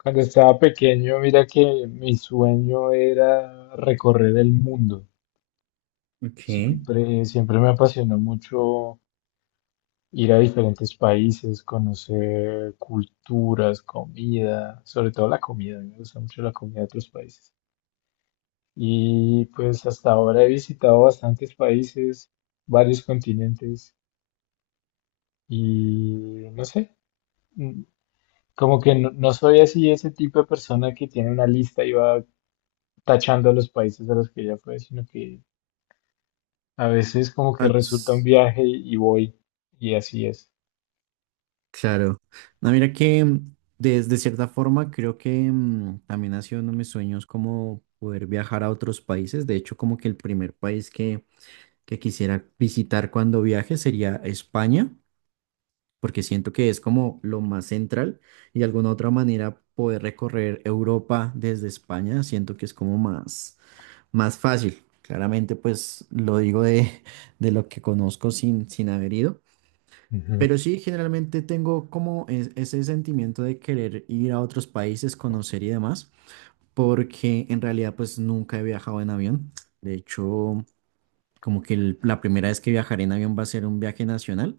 Cuando estaba pequeño, mira que mi sueño era recorrer el mundo. Ok. Siempre, siempre me apasionó mucho ir a diferentes países, conocer culturas, comida, sobre todo la comida. Me gusta mucho la comida de otros países. Y pues hasta ahora he visitado bastantes países, varios continentes y no sé, mm, como que no soy así ese tipo de persona que tiene una lista y va tachando los países a los que ya fue, sino que a veces como A que resulta un los, viaje y voy y así es. claro. No, mira que de cierta forma creo que también ha sido uno de mis sueños como poder viajar a otros países. De hecho, como que el primer país que quisiera visitar cuando viaje sería España, porque siento que es como lo más central y de alguna otra manera poder recorrer Europa desde España, siento que es como más, más fácil. Claramente, pues lo digo de, de lo que conozco sin haber ido. Ujú. Pero sí, generalmente tengo como ese sentimiento de querer ir a otros países, conocer y demás, porque en realidad pues nunca he viajado en avión. De hecho, como que la primera vez que viajaré en avión va a ser un viaje nacional,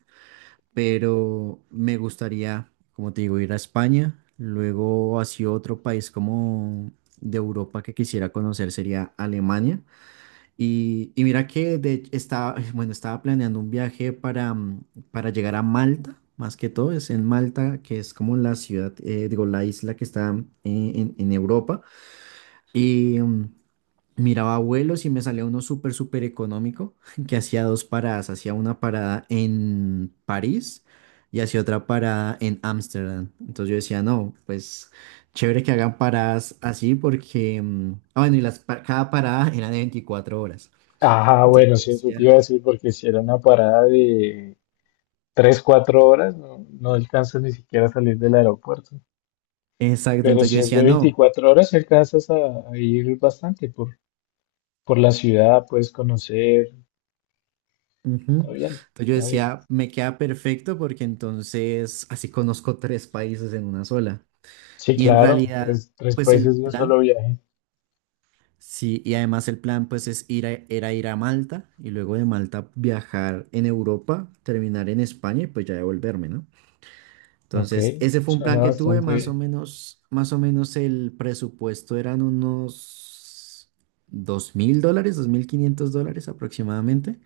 pero me gustaría, como te digo, ir a España, luego hacia otro país como de Europa que quisiera conocer sería Alemania. Y mira que de, estaba, bueno, estaba planeando un viaje para llegar a Malta, más que todo, es en Malta, que es como la ciudad, digo, la isla que está en Europa. Y miraba vuelos y me salía uno súper, súper económico, que hacía dos paradas, hacía una parada en París y hacía otra parada en Ámsterdam. Entonces yo decía, no, pues chévere que hagan paradas así porque, bueno, y cada parada era de 24 horas. Ah, Entonces bueno, yo sí, eso te iba decía, a decir porque si era una parada de 3 4 horas, no, no alcanzas ni siquiera a salir del aeropuerto. exacto, Pero entonces yo si es decía, de no. 24 horas, alcanzas a ir bastante por la ciudad, puedes conocer. Ujú. Está bien, Entonces yo está bien. decía, me queda perfecto porque entonces así conozco tres países en una sola. Sí, Y en claro, realidad, tres pues el países de un solo plan, viaje. sí, y además el plan pues es ir a, era ir a Malta y luego de Malta viajar en Europa, terminar en España y pues ya devolverme, ¿no? Ok, Entonces, ese fue un plan suena que tuve, bastante bien. Más o menos el presupuesto eran unos 2.000 dólares, 2.500 dólares aproximadamente.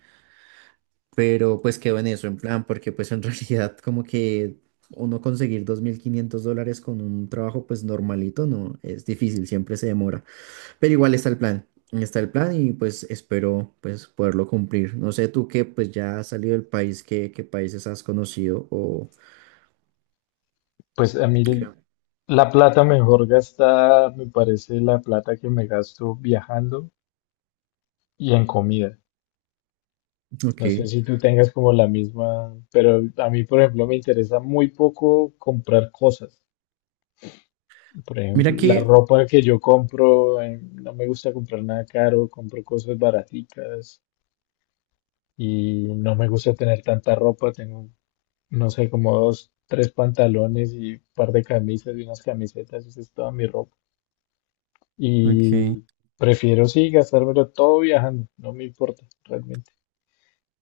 Pero pues quedó en eso, en plan, porque pues en realidad como que uno conseguir 2.500 dólares con un trabajo pues normalito, no, es difícil, siempre se demora, pero igual está el plan y pues espero pues poderlo cumplir. No sé tú que pues ya has salido del país, ¿qué, qué países has conocido o... Pues a mí Ok, la plata mejor gastada me parece la plata que me gasto viajando y en comida. No sé ok. si tú tengas como la misma, pero a mí, por ejemplo, me interesa muy poco comprar cosas. Por Mira ejemplo, la que... ropa que yo compro, no me gusta comprar nada caro, compro cosas baraticas y no me gusta tener tanta ropa. Tengo, no sé, como dos, tres pantalones y un par de camisas y unas camisetas, esa es toda mi ropa. Ok, Y prefiero sí gastármelo todo viajando, no me importa realmente.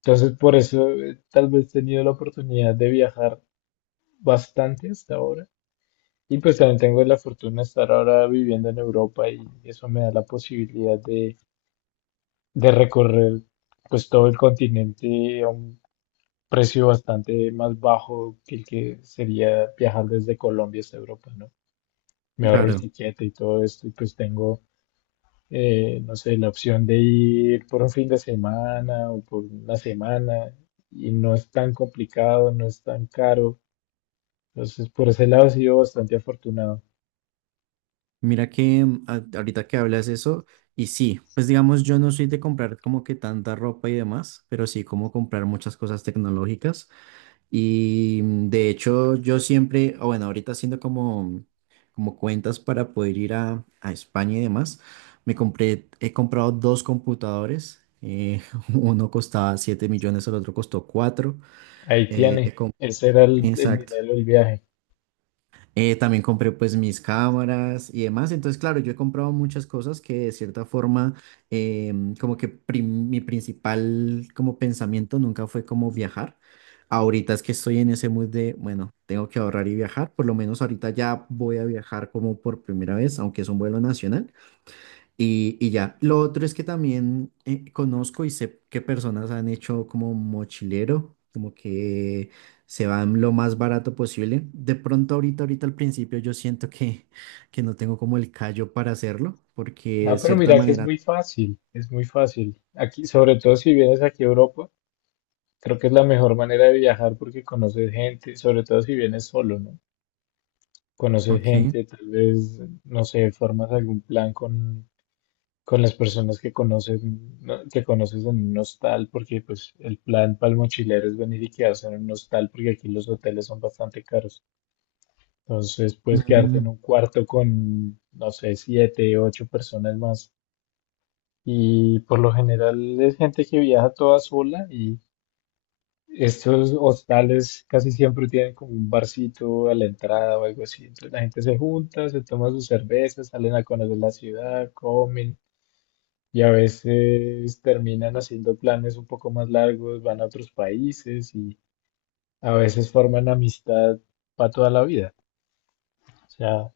Entonces por eso tal vez he tenido la oportunidad de viajar bastante hasta ahora. Y pues también tengo la fortuna de estar ahora viviendo en Europa y eso me da la posibilidad de recorrer pues todo el continente a un precio bastante más bajo que el que sería viajar desde Colombia hasta Europa, ¿no? Me ahorro el claro. tiquete y todo esto y pues tengo no sé, la opción de ir por un fin de semana o por una semana y no es tan complicado, no es tan caro. Entonces, por ese lado he sido bastante afortunado. Mira que ahorita que hablas eso, y sí, pues digamos, yo no soy de comprar como que tanta ropa y demás, pero sí como comprar muchas cosas tecnológicas. Y de hecho, yo siempre, o bueno, ahorita haciendo como cuentas para poder ir a España y demás, me compré, he comprado dos computadores. Uno costaba 7 millones, el otro costó 4. Ahí eh, tiene, he com- ese era el exacto. dinero del viaje. También compré pues mis cámaras y demás. Entonces, claro, yo he comprado muchas cosas que de cierta forma, como que mi principal como pensamiento nunca fue como viajar. Ahorita es que estoy en ese mood de, bueno, tengo que ahorrar y viajar. Por lo menos ahorita ya voy a viajar como por primera vez, aunque es un vuelo nacional. Y ya, lo otro es que también conozco y sé qué personas han hecho como mochilero, como que se van lo más barato posible. De pronto ahorita, ahorita al principio yo siento que no tengo como el callo para hacerlo, porque No, de pero cierta mira que es manera... muy fácil, es muy fácil. Aquí, sobre todo si vienes aquí a Europa, creo que es la mejor manera de viajar porque conoces gente, sobre todo si vienes solo, ¿no? Conoces Ok. gente, tal vez, no sé, formas algún plan con las personas que conocen, ¿no?, que conoces en un hostal, porque pues el plan para el mochilero es venir y quedarse en un hostal, porque aquí los hoteles son bastante caros. Entonces puedes quedarte Mm, en un cuarto con, no sé, siete, ocho personas más. Y por lo general es gente que viaja toda sola y estos hostales casi siempre tienen como un barcito a la entrada o algo así. Entonces la gente se junta, se toma sus cervezas, salen a conocer la ciudad, comen. Y a veces terminan haciendo planes un poco más largos, van a otros países y a veces forman amistad para toda la vida. O sea,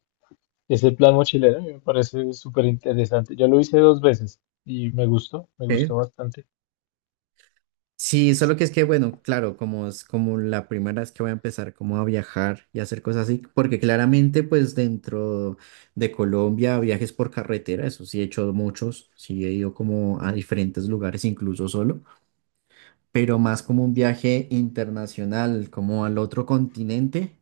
ese plan mochilero a mí me parece súper interesante. Yo lo hice 2 veces y me ok, gustó bastante. sí, solo que es que, bueno, claro, como es como la primera vez que voy a empezar como a viajar y hacer cosas así, porque claramente pues dentro de Colombia viajes por carretera, eso sí he hecho muchos, sí he ido como a diferentes lugares incluso solo, pero más como un viaje internacional, como al otro continente,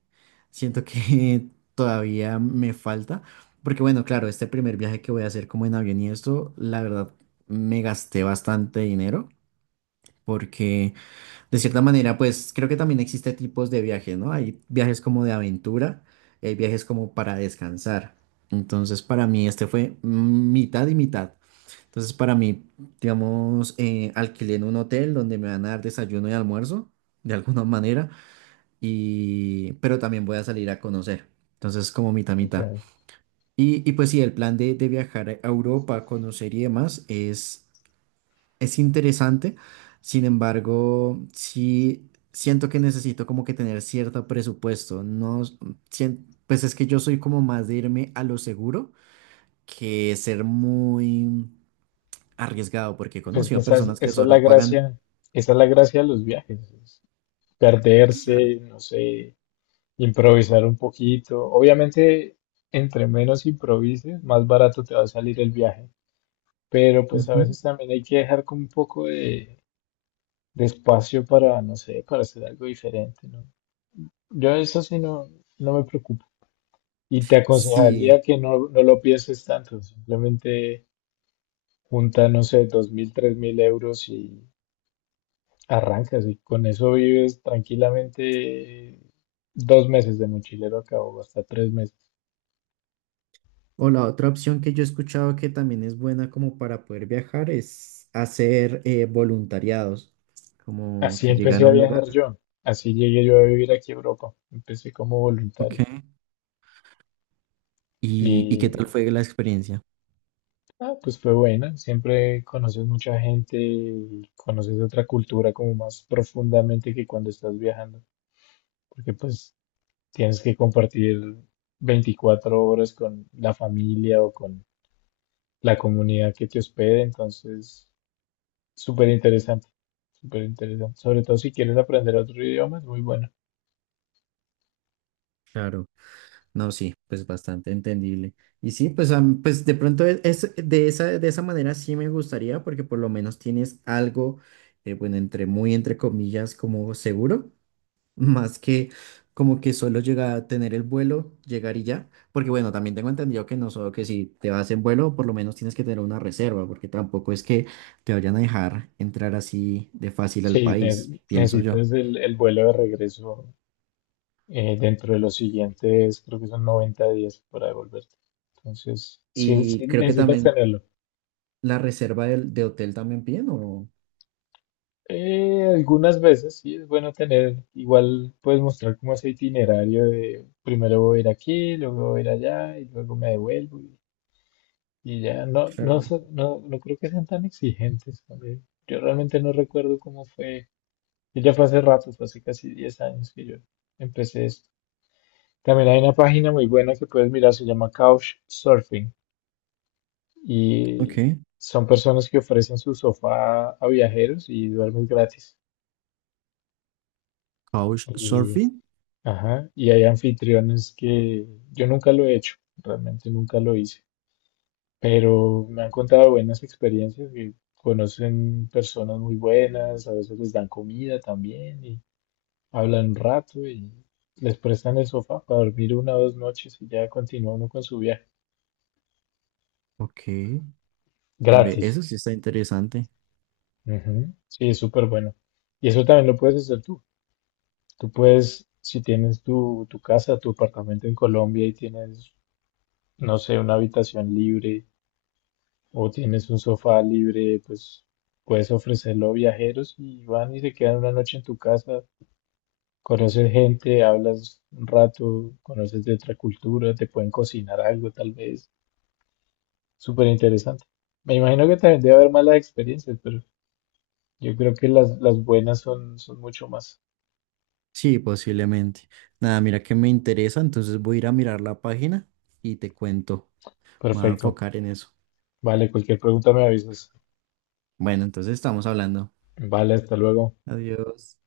siento que todavía me falta, porque bueno, claro, este primer viaje que voy a hacer como en avión y esto, la verdad, me gasté bastante dinero porque... De cierta manera, pues creo que también existe tipos de viajes, ¿no? Hay viajes como de aventura y hay viajes como para descansar. Entonces, para mí este fue mitad y mitad. Entonces, para mí, digamos, alquilé en un hotel donde me van a dar desayuno y almuerzo, de alguna manera, y... pero también voy a salir a conocer. Entonces, como mitad, mitad. Entonces, Y pues sí, el plan de viajar a Europa, conocer y demás es interesante, sin embargo, sí siento que necesito como que tener cierto presupuesto. No, pues es que yo soy como más de irme a lo seguro que ser muy arriesgado, porque he pues conocido quizás personas que esa es la solo pagan. gracia, esa es la gracia de los viajes, es Claro. perderse, no sé, improvisar un poquito. Obviamente, entre menos improvises, más barato te va a salir el viaje. Pero pues a Ujú. veces también hay que dejar como un poco de espacio para, no sé, para hacer algo diferente, ¿no? Yo eso sí no, no me preocupo. Y te Sí. aconsejaría que no lo pienses tanto, simplemente junta, no sé, 2000, 3000 euros y arrancas y con eso vives tranquilamente 2 meses de mochilero a cabo, hasta 3 meses. O la otra opción que yo he escuchado que también es buena como para poder viajar es hacer voluntariados, como Así que llegar empecé a a un lugar. viajar yo, así llegué yo a vivir aquí a Europa, empecé como Ok. voluntario. ¿Y qué tal Y fue la experiencia? ah, pues fue buena, siempre conoces mucha gente y conoces otra cultura como más profundamente que cuando estás viajando, porque pues tienes que compartir 24 horas con la familia o con la comunidad que te hospede, entonces súper interesante, súper interesante, sobre todo si quieres aprender otro idioma, es muy bueno. Claro, no, sí, pues bastante entendible. Y sí, pues, pues de pronto de esa manera sí me gustaría porque por lo menos tienes algo, bueno, entre muy entre comillas, como seguro. Más que como que solo llega a tener el vuelo, llegar y ya. Porque bueno, también tengo entendido que no solo que si te vas en vuelo, por lo menos tienes que tener una reserva, porque tampoco es que te vayan a dejar entrar así de fácil al Sí, país, pienso yo. necesitas el vuelo de regreso dentro de los siguientes, creo que son 90 días para devolverte. Entonces, sí, Y sí creo que necesitas también tenerlo. la reserva de hotel también piden, ¿o? Algunas veces sí es bueno tener, igual puedes mostrar como ese itinerario de primero voy a ir aquí, luego voy a ir allá y luego me devuelvo y ya. No, no, Claro. No creo que sean tan exigentes. A yo realmente no recuerdo cómo fue. Que ya fue hace rato, fue hace casi 10 años que yo empecé esto. También hay una página muy buena que puedes mirar, se llama Couchsurfing. Ok. Y son personas que ofrecen su sofá a viajeros y duermes gratis. Y, Couchsurfing. ajá, y hay anfitriones que yo nunca lo he hecho, realmente nunca lo hice, pero me han contado buenas experiencias que conocen personas muy buenas, a veces les dan comida también y hablan un rato y les prestan el sofá para dormir una o dos noches y ya continúa uno con su viaje. Ok. Ve, Gratis. eso sí está interesante. Ujú. Sí, es súper bueno. Y eso también lo puedes hacer tú. Tú puedes, si tienes tu casa, tu apartamento en Colombia y tienes, no sé, una habitación libre o tienes un sofá libre, pues puedes ofrecerlo a viajeros y van y se quedan una noche en tu casa, conoces gente, hablas un rato, conoces de otra cultura, te pueden cocinar algo tal vez, súper interesante. Me imagino que también debe haber malas experiencias, pero yo creo que las buenas son mucho más. Sí, posiblemente. Nada, mira que me interesa, entonces voy a ir a mirar la página y te cuento. Me voy a Perfecto. enfocar en eso. Vale, cualquier pregunta me avisas. Bueno, entonces estamos hablando. Vale, hasta luego. Adiós.